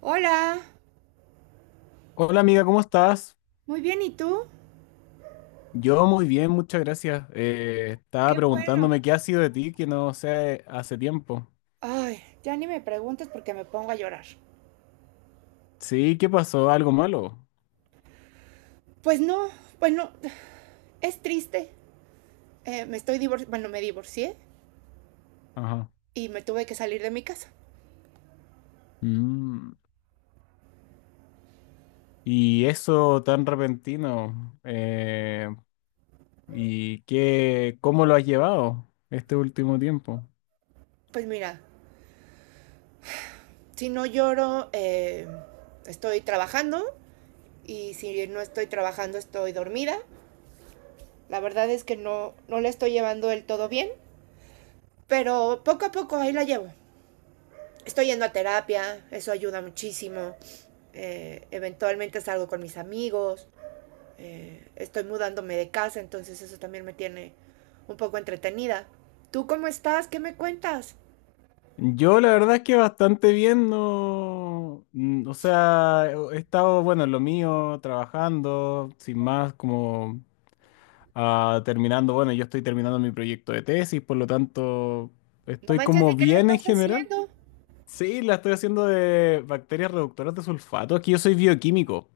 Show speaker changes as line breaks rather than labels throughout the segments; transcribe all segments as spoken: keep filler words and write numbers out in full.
Hola,
Hola amiga, ¿cómo estás?
muy bien, ¿y tú?
Yo muy bien, muchas gracias. Eh, estaba
Qué bueno.
preguntándome qué ha sido de ti, que no sé, hace tiempo.
Ay, ya ni me preguntes porque me pongo a llorar.
Sí, ¿qué pasó? ¿Algo malo?
Pues no, bueno, es triste. Eh, me estoy divor- bueno, me divorcié
Ajá.
y me tuve que salir de mi casa.
Mm, y eso tan repentino. Eh, ¿y qué, cómo lo has llevado este último tiempo?
Pues mira, si no lloro, eh, estoy trabajando y si no estoy trabajando, estoy dormida. La verdad es que no, no la estoy llevando del todo bien, pero poco a poco ahí la llevo. Estoy yendo a terapia, eso ayuda muchísimo. Eh, eventualmente salgo con mis amigos, eh, estoy mudándome de casa, entonces eso también me tiene un poco entretenida. ¿Tú cómo estás? ¿Qué me cuentas?
Yo la verdad es que bastante bien, no, mm, o sea, he estado, bueno, en lo mío, trabajando, sin más, como ah, terminando, bueno, yo estoy terminando mi proyecto de tesis, por lo tanto,
No
estoy
manches, ¿de
como
qué le
bien en
estás
general.
haciendo?
Sí, la estoy haciendo de bacterias reductoras de sulfato. Aquí yo soy bioquímico.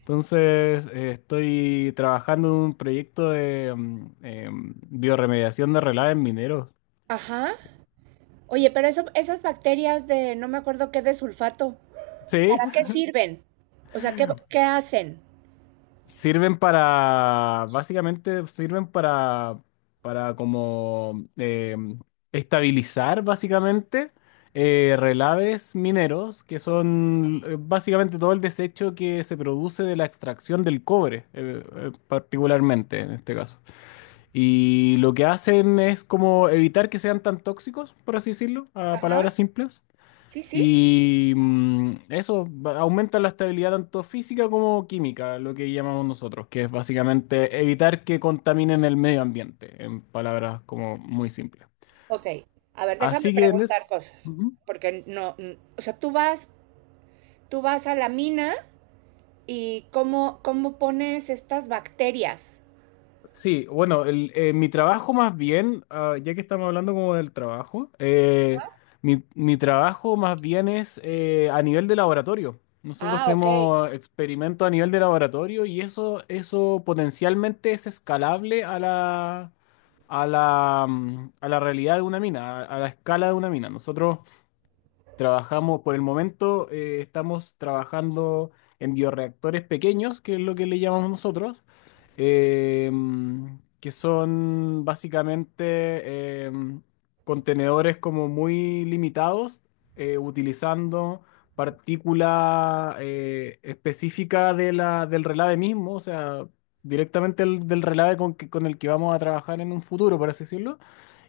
Entonces, eh, estoy trabajando en un proyecto de mm, em, bioremediación de relaves mineros.
Ajá. Oye, pero eso, esas bacterias de no me acuerdo qué de sulfato,
Sí,
¿para qué sirven? O sea, ¿qué, ¿qué hacen?
sirven para, básicamente sirven para, para como eh, estabilizar básicamente eh, relaves mineros, que son eh, básicamente todo el desecho que se produce de la extracción del cobre, eh, eh, particularmente en este caso. Y lo que hacen es como evitar que sean tan tóxicos, por así decirlo, a
Ajá.
palabras simples.
Sí, sí.
Y mm, eso va- aumenta la estabilidad tanto física como química, lo que llamamos nosotros, que es básicamente evitar que contaminen el medio ambiente, en palabras como muy simples.
Ok. A ver, déjame
Así que,
preguntar
Nes,
cosas, porque no, n- o sea, tú vas, tú vas a la mina y cómo, cómo pones estas bacterias.
sí, bueno, el- eh, mi trabajo más bien, ah, ya que estamos hablando como del trabajo, eh, mi, mi trabajo más bien es eh, a nivel de laboratorio. Nosotros
Ah, ok.
tenemos experimentos a nivel de laboratorio y eso, eso potencialmente es escalable a la, a la, mm, a la realidad de una mina, a, a la escala de una mina. Nosotros trabajamos, por el momento, eh, estamos trabajando en bioreactores pequeños, que es lo que le llamamos nosotros, em, que son básicamente em, contenedores como muy limitados, eh, utilizando partícula eh, específica de la, del relave mismo, o sea, directamente el- del relave con, que- con el que vamos a trabajar en un futuro, por así decirlo,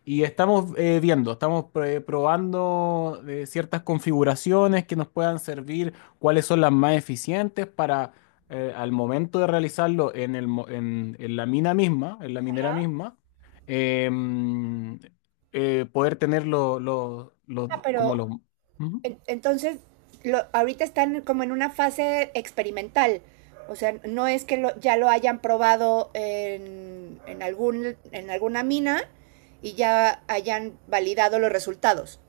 y estamos eh, viendo, estamos pre- probando eh, ciertas configuraciones que nos puedan servir, cuáles son las más eficientes para eh, al momento de realizarlo en el, mo- en, en la mina misma, en la minera misma, em, eh, poder tener los, los, los-
Ah,
como
pero
los... Ujú.
en- entonces lo, ahorita están como en una fase experimental. O sea, no es que lo- ya lo hayan probado en, en algún, en alguna mina y ya hayan validado los resultados.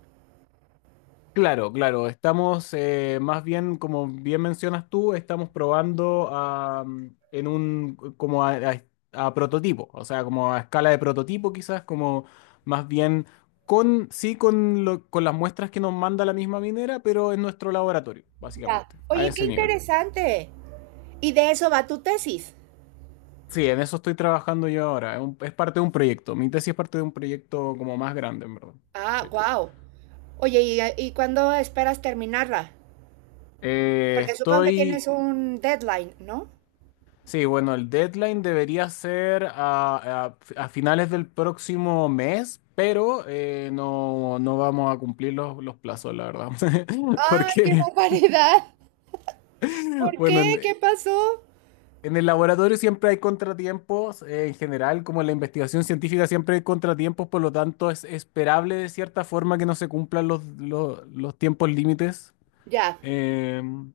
Claro, claro, estamos eh, más bien, como bien mencionas tú, estamos probando a, mm, en un, como a, a- a prototipo, o sea, como a escala de prototipo quizás, como más bien con, sí, con, lo- con las muestras que nos manda la misma minera, pero en nuestro laboratorio,
Ya.
básicamente, a
Oye, qué
ese nivel.
interesante. Y de eso va tu tesis.
Sí, en eso estoy trabajando yo ahora, es, un- es parte de un proyecto, mi tesis es parte de un proyecto como más grande, en verdad.
Ah,
Sí.
wow. Oye, ¿y, ¿y cuándo esperas terminarla?
Eh,
Porque supongo que tienes
estoy
un deadline, ¿no?
Sí, bueno, el deadline debería ser a, a- a finales del próximo mes, pero eh, no, no vamos a cumplir los, los plazos, la verdad.
¡Ay, qué
Porque,
barbaridad! ¿Por
bueno,
qué?
en,
¿Qué pasó?
en el laboratorio siempre hay contratiempos, eh, en general, como en la investigación científica siempre hay contratiempos, por lo tanto es esperable de cierta forma que no se cumplan los, los, los tiempos límites.
Ya.
Em,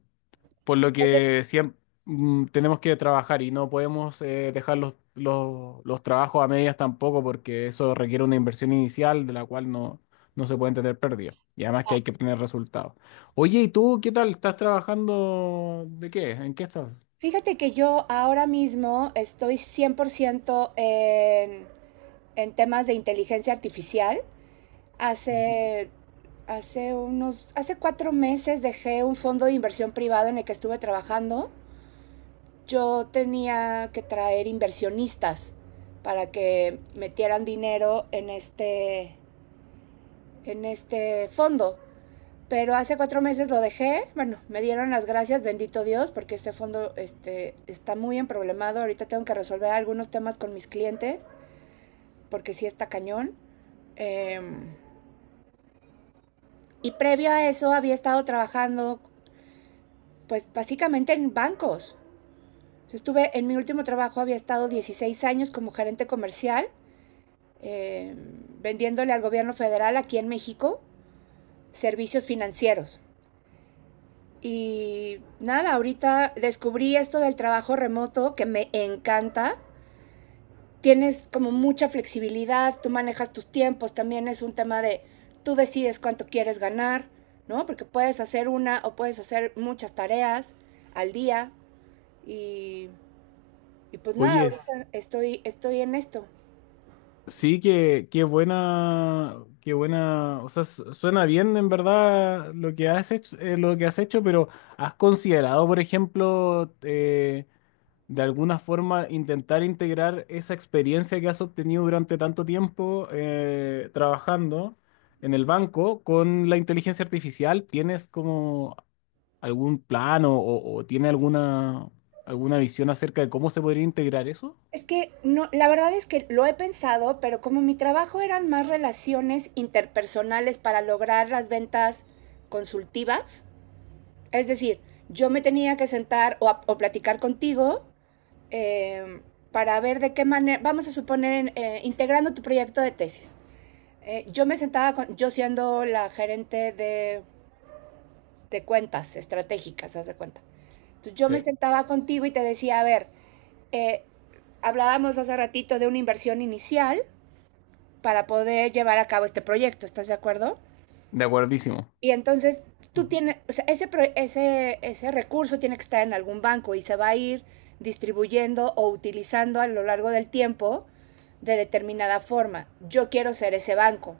por lo
O sea,
que siempre mm, tenemos que trabajar y no podemos eh, dejar los, los, los trabajos a medias tampoco, porque eso requiere una inversión inicial de la cual no, no se pueden tener pérdidas. Y además que hay que obtener resultados. Oye, ¿y tú qué tal? ¿Estás trabajando de qué? ¿En qué estás?
fíjate que yo ahora mismo estoy cien por ciento en, en temas de inteligencia artificial.
Ujú.
Hace, hace unos, hace cuatro meses dejé un fondo de inversión privado en el que estuve trabajando. Yo tenía que traer inversionistas para que metieran dinero en este, en este fondo. Pero hace cuatro meses lo dejé, bueno, me dieron las gracias, bendito Dios, porque este fondo este, está muy emproblemado. Ahorita tengo que resolver algunos temas con mis clientes, porque sí está cañón. Eh, y previo a eso había estado trabajando, pues básicamente en bancos. Estuve en mi último trabajo, había estado dieciséis años como gerente comercial, eh, vendiéndole al gobierno federal aquí en México servicios financieros. Y nada, ahorita descubrí esto del trabajo remoto que me encanta. Tienes como mucha flexibilidad, tú manejas tus tiempos, también es un tema de tú decides cuánto quieres ganar, ¿no? Porque puedes hacer una o puedes hacer muchas tareas al día y, y pues nada,
Oye, es-
ahorita estoy, estoy en esto.
Sí, que qué buena, qué buena, o sea, su- suena bien en verdad lo que has hecho, eh, lo que has hecho, pero ¿has considerado, por ejemplo, eh, de alguna forma intentar integrar esa experiencia que has obtenido durante tanto tiempo eh, trabajando en el banco con la inteligencia artificial? ¿Tienes como algún plan o, o- o tiene alguna, alguna visión acerca de cómo se podría integrar eso?
Es que no, la verdad es que lo he pensado, pero como mi trabajo eran más relaciones interpersonales para lograr las ventas consultivas, es decir, yo me tenía que sentar o, a- o platicar contigo eh, para ver de qué manera, vamos a suponer, eh, integrando tu proyecto de tesis. Eh, yo me sentaba, con, yo siendo la gerente de, de cuentas estratégicas, haz de cuenta. Entonces yo me
Sí.
sentaba contigo y te decía, a ver, eh, hablábamos hace ratito de una inversión inicial para poder llevar a cabo este proyecto, ¿estás de acuerdo?
De acuerdísimo.
Y entonces tú tienes, o sea, ese, pro- ese, ese recurso tiene que estar en algún banco y se va a ir distribuyendo o utilizando a lo largo del tiempo de determinada forma. Yo quiero ser ese banco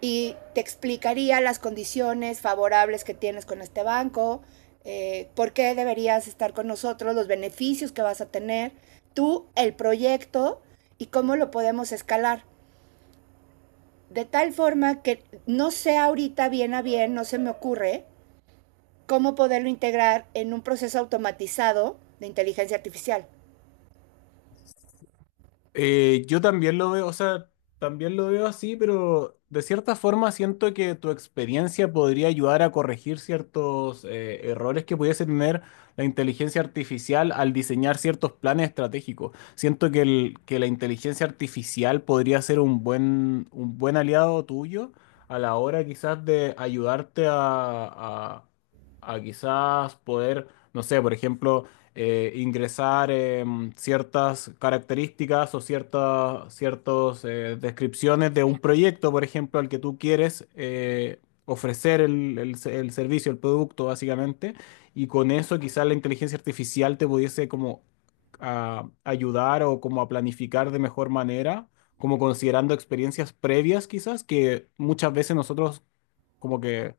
y te explicaría las condiciones favorables que tienes con este banco, eh, por qué deberías estar con nosotros, los beneficios que vas a tener, tú, el proyecto y cómo lo podemos escalar. De tal forma que no sé ahorita bien a bien, no se me ocurre, cómo poderlo integrar en un proceso automatizado de inteligencia artificial.
Eh, yo también lo veo, o sea, también lo veo así, pero de cierta forma siento que tu experiencia podría ayudar a corregir ciertos eh, errores que pudiese tener la inteligencia artificial al diseñar ciertos planes estratégicos. Siento que, el- que la inteligencia artificial podría ser un buen, un buen aliado tuyo a la hora quizás de ayudarte a, a a quizás poder, no sé, por ejemplo, eh, ingresar em, ciertas características o ciertas ciertos, eh, descripciones de un proyecto, por ejemplo, al que tú quieres eh, ofrecer el, el se- el servicio, el producto, básicamente, y con eso quizás la inteligencia artificial te pudiese como a ayudar o como a planificar de mejor manera, como considerando experiencias previas quizás, que muchas veces nosotros como que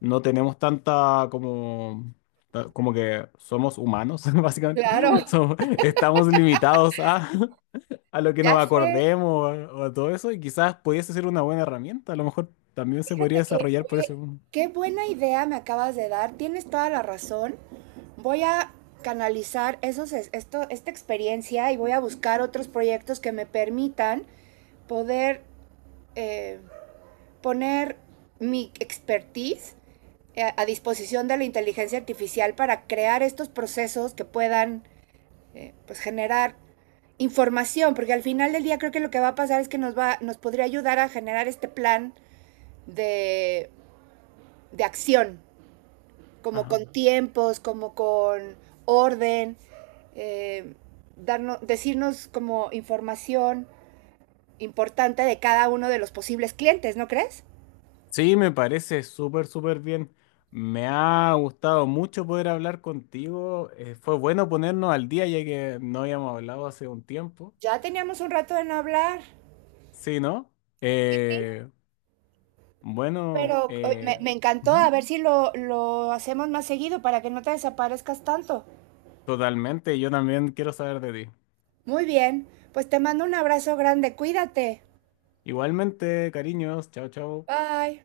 no tenemos tanta como ta- como que somos humanos, básicamente.
Claro,
Somos- Estamos limitados a, a lo que nos
ya sé,
acordemos o a, o a todo eso, y quizás pudiese ser una buena herramienta. A lo mejor también se podría
fíjate que,
desarrollar por
oye,
eso.
qué buena idea me acabas de dar, tienes toda la razón. Voy a canalizar esos, esto, esta experiencia y voy a buscar otros proyectos que me permitan poder eh, poner mi expertise a, a, disposición de la inteligencia artificial para crear estos procesos que puedan eh, pues generar información, porque al final del día creo que lo que va a pasar es que nos, va, nos podría ayudar a generar este plan de, de acción, como
Ajá.
con tiempos, como con orden, eh, darnos, decirnos como información importante de cada uno de los posibles clientes, ¿no crees?
Sí, me parece súper, súper bien. Me ha gustado mucho poder hablar contigo. Eh, fue bueno ponernos al día, ya que no habíamos hablado hace un tiempo.
Ya teníamos un rato de no hablar.
Sí, ¿no?
Sí, sí.
Eh, bueno,
Pero me,
eh,
me encantó, a
Ujú,
ver si lo, lo hacemos más seguido para que no te desaparezcas tanto.
totalmente. Yo también quiero saber de ti.
Muy bien, pues te mando un abrazo grande, cuídate.
Igualmente, cariños, chao, chao.
Bye.